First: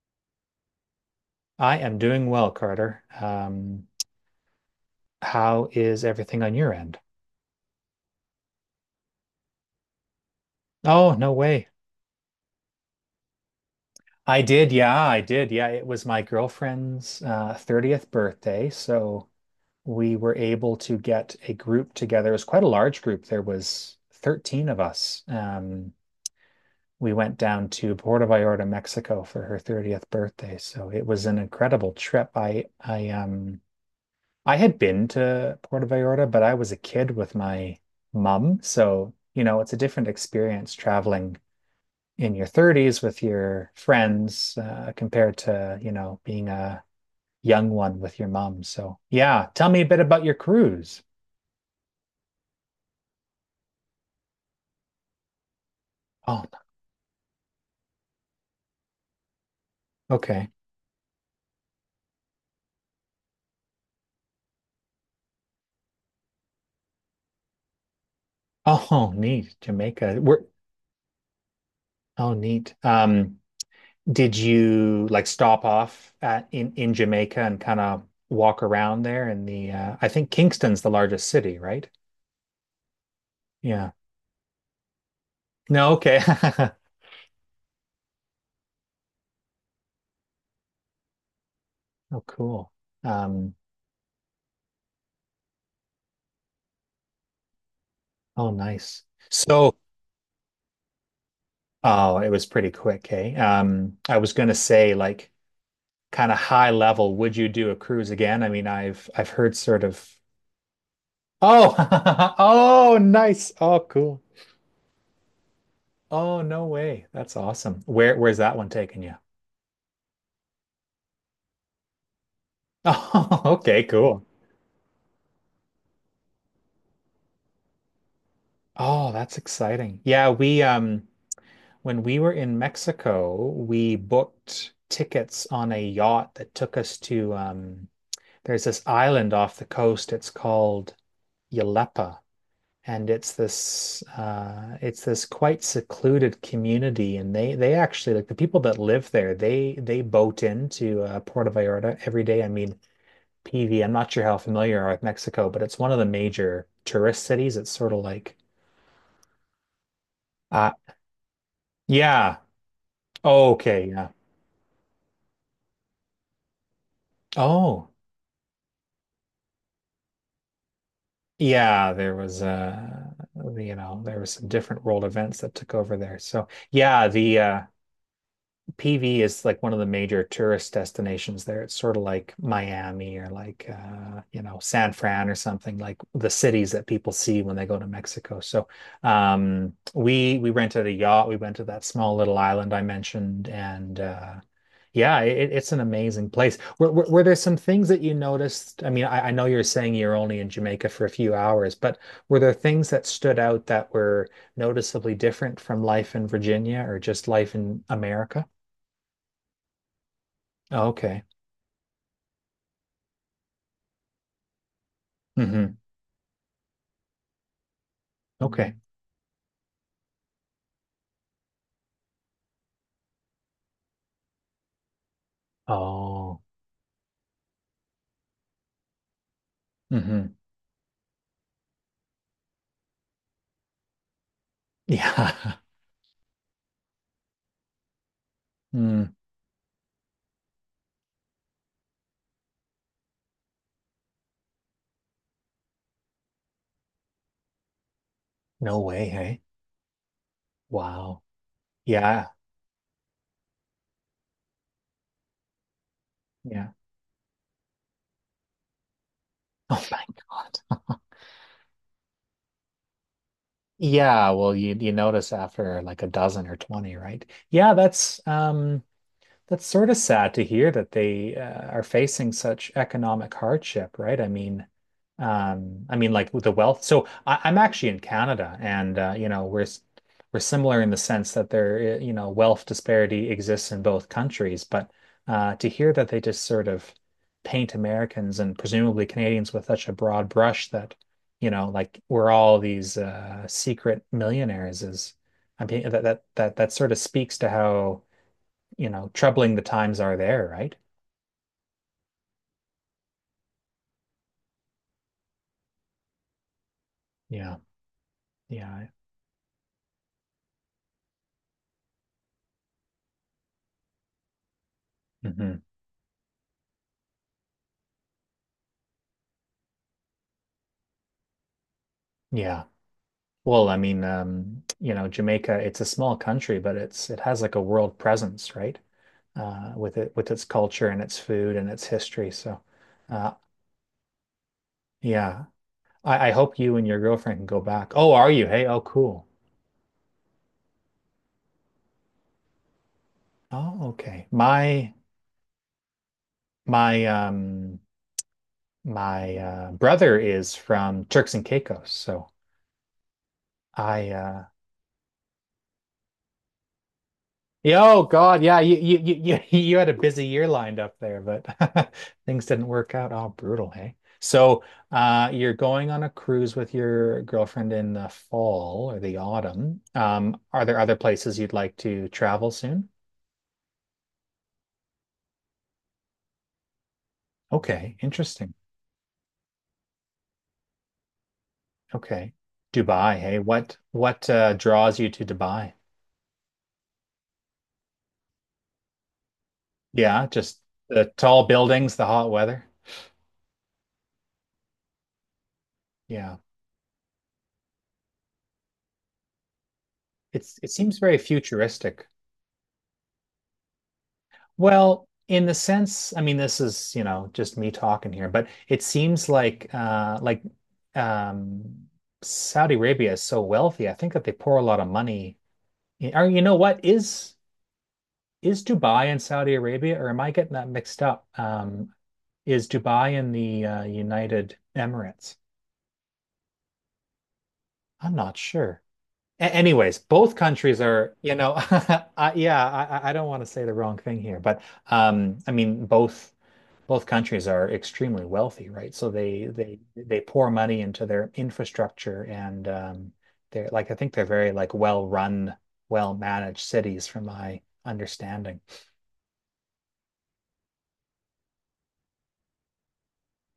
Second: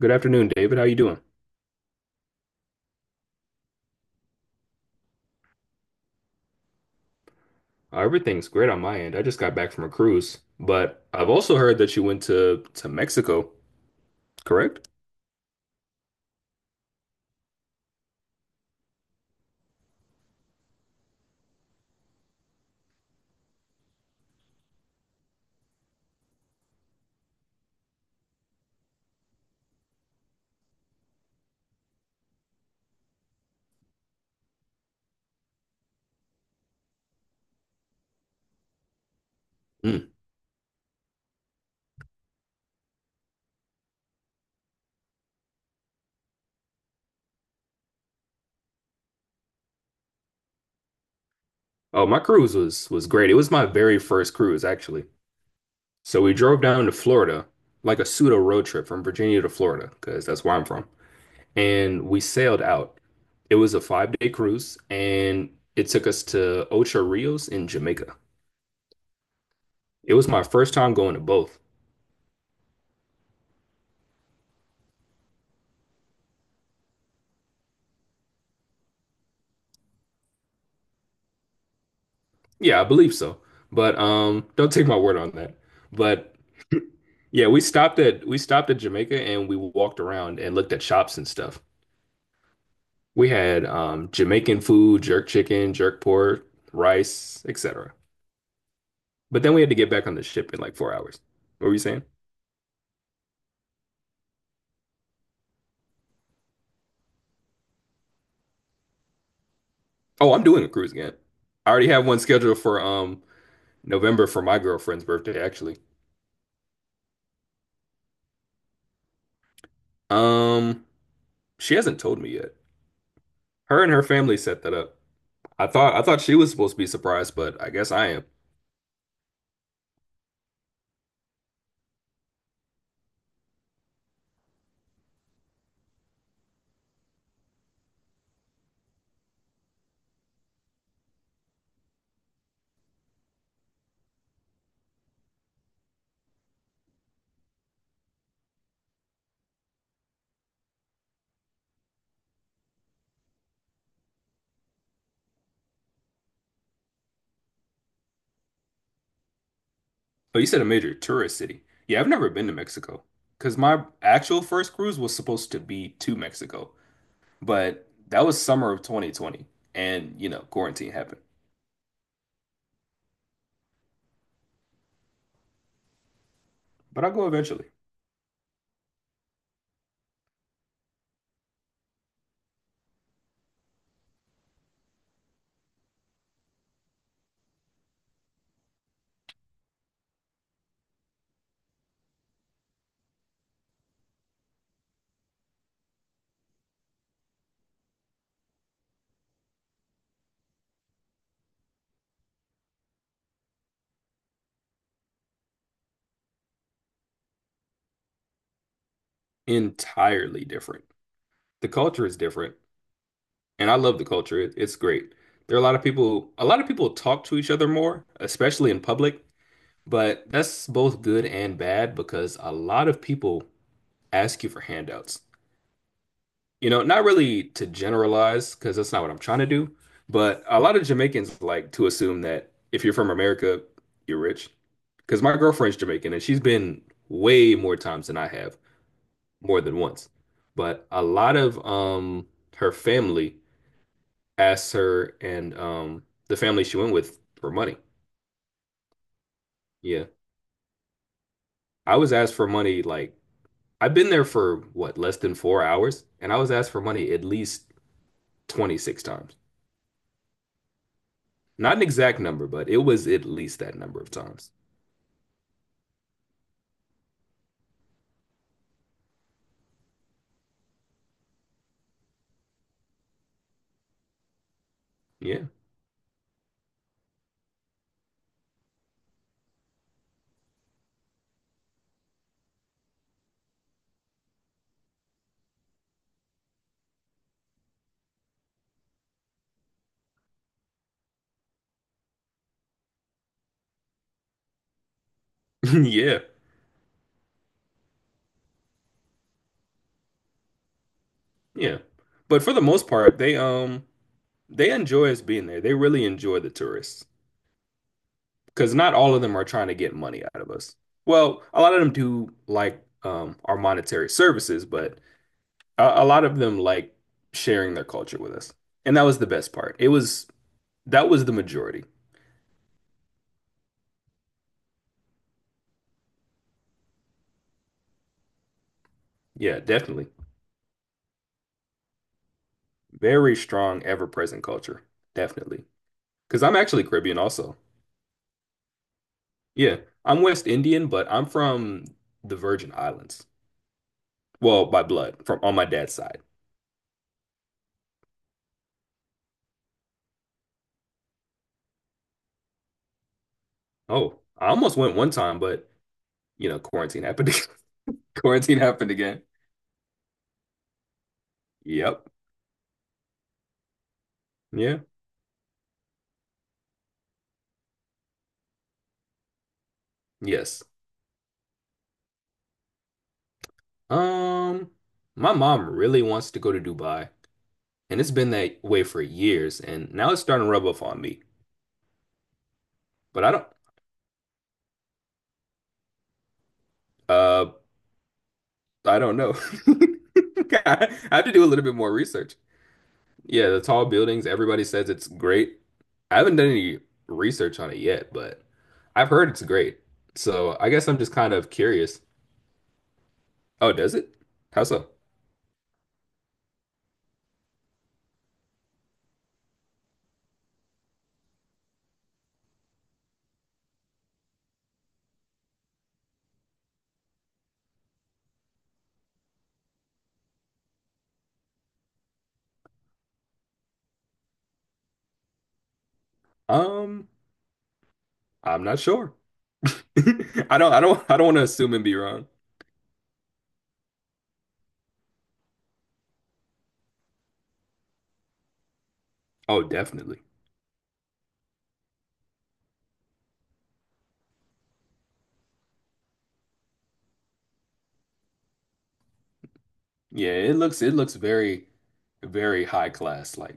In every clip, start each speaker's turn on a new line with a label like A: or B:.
A: Good afternoon, David. How you doing?
B: I am doing well, Carter. How is everything on your end?
A: Everything's great on my end. I just got back from a cruise, but
B: Oh,
A: I've
B: no
A: also
B: way.
A: heard that you went to Mexico,
B: I did.
A: correct?
B: Yeah, I did. Yeah, it was my girlfriend's 30th birthday. So we were able to get a group together. It was quite a large group. There was 13 of us. We went down to Puerto Vallarta, Mexico for her 30th birthday. So it was an incredible trip. I I had been to Puerto Vallarta, but I was a kid with my mum. So, you know, it's a different
A: Mm.
B: experience traveling in your 30s with your friends compared to, you know, being a young one with your mum. So, yeah, tell me a bit about your cruise.
A: Oh, my cruise was great. It was my very first cruise, actually. So we
B: Oh,
A: drove down to Florida, like a pseudo road trip from Virginia to Florida, because that's
B: okay.
A: where I'm from. And we sailed out. It was a 5 day cruise, and it took us to Ocho Rios in Jamaica.
B: Oh, neat.
A: It
B: Jamaica.
A: was my first time going to both.
B: Oh, neat. Did you like stop off at in Jamaica and kind of walk around there in the I think Kingston's the largest city, right?
A: Yeah, I believe so.
B: Yeah.
A: But don't take my word on that.
B: No, okay.
A: But yeah, we stopped at Jamaica and we walked around and looked at shops and stuff.
B: Oh, cool.
A: We
B: Um,
A: had Jamaican food, jerk chicken, jerk pork, rice, etc.
B: oh, nice.
A: But then we had to
B: So,
A: get back on the ship in like 4 hours. What were you saying?
B: oh, it was pretty quick, hey. I was gonna say, like, kind of high level, would you do a cruise again? I mean, I've heard sort of.
A: Oh, I'm doing a cruise again. I
B: Oh,
A: already have one scheduled for
B: oh, nice. Oh, cool.
A: November for my girlfriend's birthday, actually.
B: Oh, no way. That's awesome. Where's that one taking you?
A: Um, she hasn't told me yet.
B: Oh,
A: Her
B: okay,
A: and her
B: cool.
A: family set that up. I thought she was supposed to be surprised, but I guess I am.
B: Oh, that's exciting. Yeah, we when we were in Mexico, we booked tickets on a yacht that took us to there's this island off the coast. It's called Yalepa, and it's this quite secluded community. And they actually like the people that live there. They boat into Puerto Vallarta every day. I mean, PV. I'm not sure how familiar you are with Mexico, but it's one of the major tourist cities. It's sort of like
A: Oh, you said a
B: uh,
A: major tourist city. Yeah, I've never
B: yeah.
A: been to Mexico
B: Oh,
A: because my
B: okay, yeah.
A: actual first cruise was supposed to be to Mexico,
B: Oh,
A: but that was summer of 2020 and, you know, quarantine happened.
B: yeah. There was you know, there was some different world events that took over there. So
A: But
B: yeah,
A: I'll go
B: the
A: eventually.
B: PV is like one of the major tourist destinations there. It's sort of like Miami or like you know, San Fran or something, like the cities that people see when they go to Mexico. So we rented a yacht. We went to that small little island I mentioned and yeah, it's an amazing place. Were there some things that you noticed? I mean, I know you're saying you're only in Jamaica for a few hours, but were there things that stood out that were noticeably different from life in Virginia or just life in America?
A: Entirely different.
B: Oh, okay.
A: The culture is different, and I love the culture. It's great. There are a lot
B: Hmm.
A: of people, a lot of people talk to each other more, especially
B: Okay.
A: in public, but that's both good and bad because a lot of people ask you for handouts.
B: Oh.
A: You know, not really to generalize, because that's not what I'm trying to do,
B: Hmm.
A: but a lot of Jamaicans like to assume that if you're from America, you're rich. Because
B: Yeah.
A: my girlfriend's Jamaican and she's been way more times than I have,
B: Mm.
A: more than once. But a lot of her family asked her and the family she went with for money.
B: No way, hey?
A: Yeah.
B: Wow.
A: I was
B: Yeah.
A: asked for money like I've been there for what, less than 4 hours, and I was
B: Yeah.
A: asked for money at least 26 times.
B: Oh my God.
A: Not an exact number, but it was at least that number of
B: Yeah,
A: times.
B: well, you notice after like a dozen or 20, right? Yeah, that's sort of sad to hear that they are facing such economic hardship, right?
A: Yeah.
B: I mean, like with the wealth. So I'm actually in Canada, and you know, we're similar in the sense that there, you know, wealth disparity exists in both countries. But to hear that they just sort of paint Americans and presumably Canadians with such a broad brush that, you know, like we're all these secret millionaires is, I mean, that
A: Yeah.
B: that that that sort of speaks to how, you know, troubling the times are there, right?
A: Yeah. But for the most part, they they enjoy us being there. They really enjoy the tourists
B: Yeah.
A: because
B: Yeah.
A: not all of them are trying to get money out of us. Well, a lot of them do like our monetary services, but
B: Hmm.
A: a lot of them like sharing their culture with us. And that was the best part. It was That was the majority.
B: Yeah. Well, I mean, you know, Jamaica, it's a small country, but it's it has like a world presence, right?
A: Yeah,
B: With
A: definitely.
B: it with its culture and its food and its history. So, uh,
A: Very strong, ever-present culture.
B: yeah.
A: Definitely.
B: I
A: Because I'm
B: hope you
A: actually
B: and your
A: Caribbean
B: girlfriend can
A: also.
B: go back. Oh, are you? Hey, oh, cool.
A: Yeah, I'm West Indian, but I'm from the Virgin Islands.
B: Oh, okay.
A: Well, by blood, from on my dad's side.
B: My um my brother is from Turks and Caicos, so I
A: Oh, I almost went one time, but you know, quarantine happened.
B: yeah, oh God,
A: Quarantine
B: yeah, you
A: happened
B: you
A: again.
B: you you you had a busy year lined up there, but
A: Yep.
B: things didn't work out. Oh, brutal, hey. So,
A: Yeah.
B: you're going on a cruise with your girlfriend in the fall or the autumn.
A: Yes.
B: Are there other places you'd like to travel soon?
A: Um, my mom really wants to go to Dubai,
B: Okay,
A: and it's been
B: interesting.
A: that way for years, and now it's starting to rub off on me.
B: Okay. Dubai,
A: But
B: hey, what draws you to Dubai?
A: uh, I don't know.
B: Yeah, just
A: I
B: the
A: have to do
B: tall
A: a little bit more
B: buildings, the hot
A: research.
B: weather.
A: Yeah, the tall buildings, everybody says it's great. I haven't
B: Yeah.
A: done any research on it yet, but I've heard it's great. So
B: It's it
A: I guess
B: seems
A: I'm just
B: very
A: kind of curious.
B: futuristic.
A: Oh, does it? How so?
B: Well, in the sense, I mean, this is, you know, just me talking here, but it seems like um Saudi Arabia is so wealthy. I think that they pour a lot of money in, or you know what, is Dubai and Saudi Arabia, or am I getting that mixed up? Is Dubai in the United Emirates?
A: Um,
B: I'm not
A: I'm not
B: sure.
A: sure.
B: Anyways, both countries are,
A: I don't
B: you
A: want to
B: know,
A: assume and be wrong.
B: yeah, I don't want to say the wrong thing here, but I mean, both. Both countries are extremely wealthy, right? So they
A: Oh,
B: they they
A: definitely.
B: pour money into their infrastructure and they're like I think they're very like well run, well managed cities from my understanding.
A: It looks very, very high class, like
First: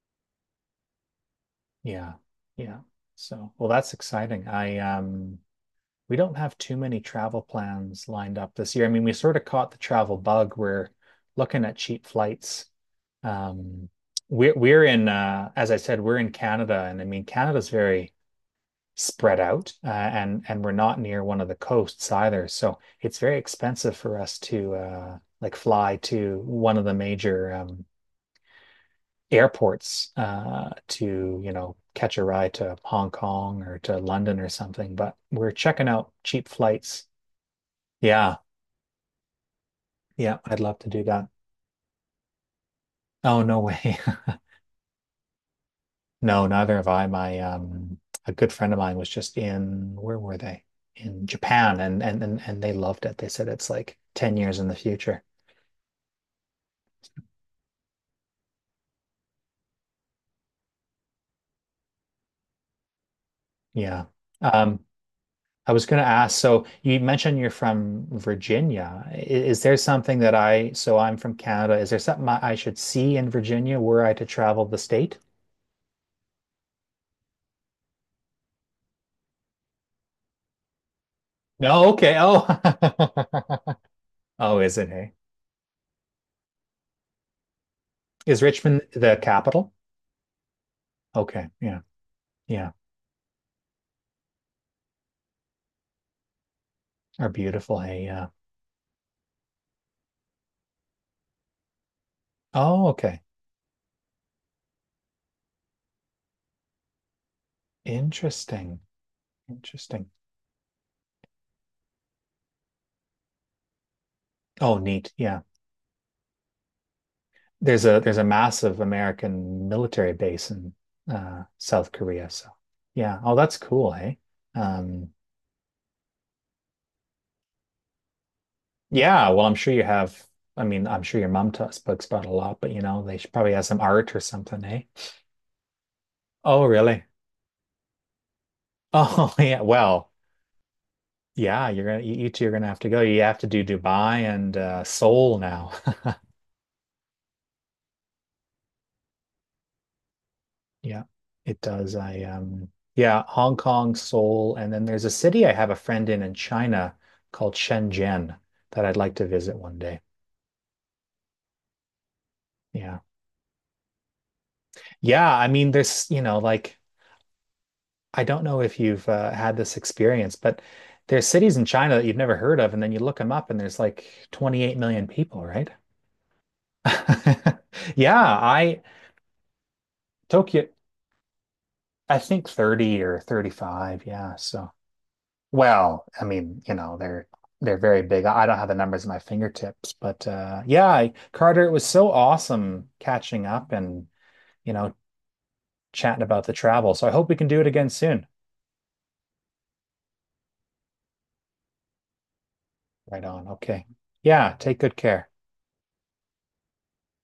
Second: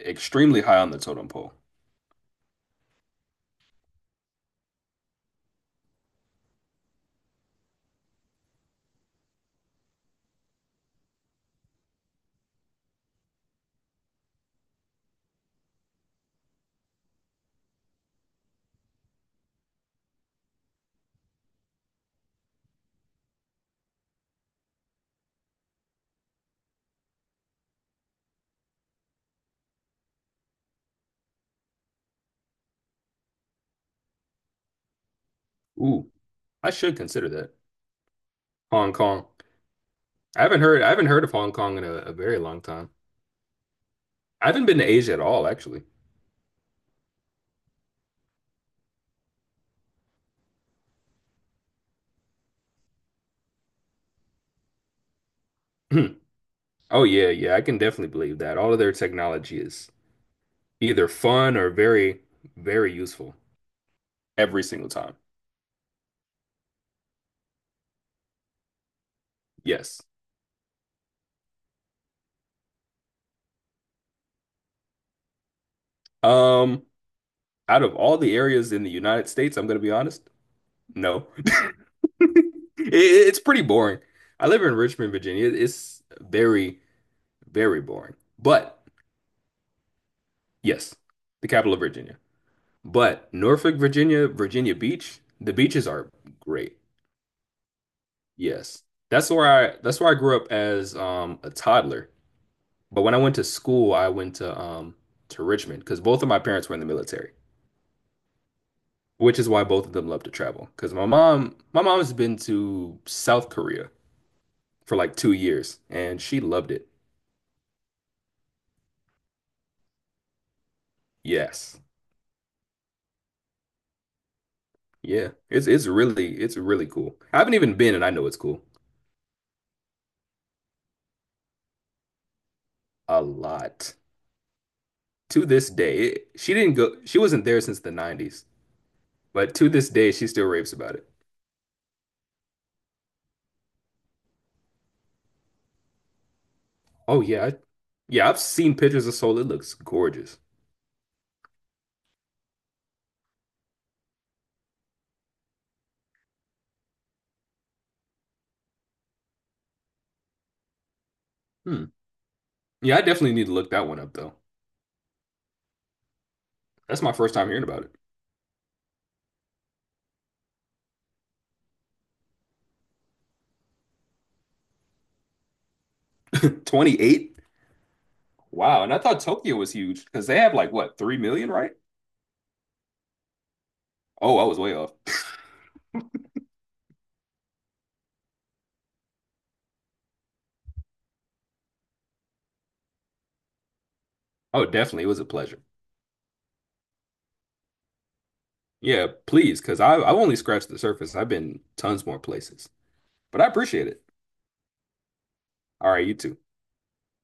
A: extremely high on the totem pole.
B: Yeah. Yeah. So, well, that's exciting. I we don't have too many travel plans lined up this year. I mean, we sort of caught the travel bug. We're looking at cheap flights. Um we're in as I said, we're in Canada, and I mean Canada's very spread out, and we're not near one of the coasts either. So it's very expensive for us to like fly to one of the major airports to, you know, catch a ride to Hong Kong or to London or something. But we're checking
A: Ooh,
B: out cheap
A: I should
B: flights.
A: consider that.
B: Yeah,
A: Hong Kong.
B: yeah, I'd love to
A: I
B: do
A: haven't heard
B: that.
A: of Hong Kong in a very long time.
B: Oh, no way.
A: I haven't been to Asia at all, actually.
B: No, neither have I. My a good friend of mine was just in, where were they? In Japan, and they loved it. They said it's like 10 years in the future.
A: Oh yeah, yeah, I can definitely believe that. All of their technology is either fun or very, very useful
B: Yeah.
A: every
B: Um,
A: single time.
B: I was going to ask, so you mentioned you're from Virginia. There
A: Yes.
B: something that so I'm from Canada, is there something I should see in Virginia were I to travel the state?
A: Um, Out of all the areas in the United States, I'm gonna be honest, no.
B: No, okay.
A: It,
B: Oh.
A: it's pretty boring. I
B: Oh,
A: live in
B: is it,
A: Richmond,
B: hey?
A: Virginia. It's very, very boring.
B: Is
A: But
B: Richmond the capital?
A: yes,
B: Okay.
A: the capital
B: Yeah.
A: of Virginia.
B: Yeah.
A: But Norfolk, Virginia, Virginia Beach, the beaches are great.
B: Are beautiful, hey. Yeah.
A: Yes. That's where I grew up as a toddler.
B: Oh,
A: But when I
B: okay.
A: went to school, I went to Richmond because both of my parents were in the military,
B: Interesting.
A: which is why both of them
B: Interesting.
A: love to travel. Because my mom's been to South Korea
B: Oh,
A: for
B: neat.
A: like two
B: Yeah.
A: years, and she loved it.
B: There's a massive American military base in
A: Yes,
B: South Korea. So yeah, oh that's cool, hey. Um,
A: yeah, it's really cool. I haven't even been, and I know it's cool
B: yeah, well I'm sure you have. I mean, I'm sure your mom t speaks about a lot, but you know they
A: a
B: should probably have some
A: lot
B: art or something, eh?
A: to this day. She
B: Oh
A: didn't go,
B: really?
A: she wasn't there since the 90s,
B: Oh
A: but
B: yeah.
A: to this
B: Well,
A: day, she still raves about it.
B: yeah. You two are gonna have to go. You have to do Dubai and Seoul now.
A: Oh yeah, yeah, I've seen pictures of Seoul. It looks gorgeous.
B: Yeah, it does. I yeah, Hong Kong, Seoul, and then there's a city I have a friend in China called Shenzhen that I'd like to visit one day.
A: Hmm. Yeah,
B: Yeah.
A: I definitely need to look that one up though.
B: Yeah, I mean there's, you know, like
A: That's my first time hearing about
B: I don't know if you've had this experience, but there's cities in China that you've never heard of and then you look them up and there's like 28 million people, right?
A: it. 28?
B: Yeah, I
A: Wow. And I thought Tokyo was huge because they have
B: Tokyo,
A: like what, 3 million, right?
B: I think 30 or 35. Yeah,
A: Oh, I was
B: so,
A: way off.
B: well, I mean, you know, they're very big. I don't have the numbers at my fingertips, but yeah, I, Carter, it was so awesome catching up and,
A: Oh,
B: you know,
A: definitely. It was a pleasure.
B: chatting about the travel. So I hope we can do it again soon.
A: Yeah, please, because I've only scratched the surface. I've been tons more places,
B: Right
A: but I
B: on. Okay.
A: appreciate it.
B: Yeah, take good care.
A: All right, you too.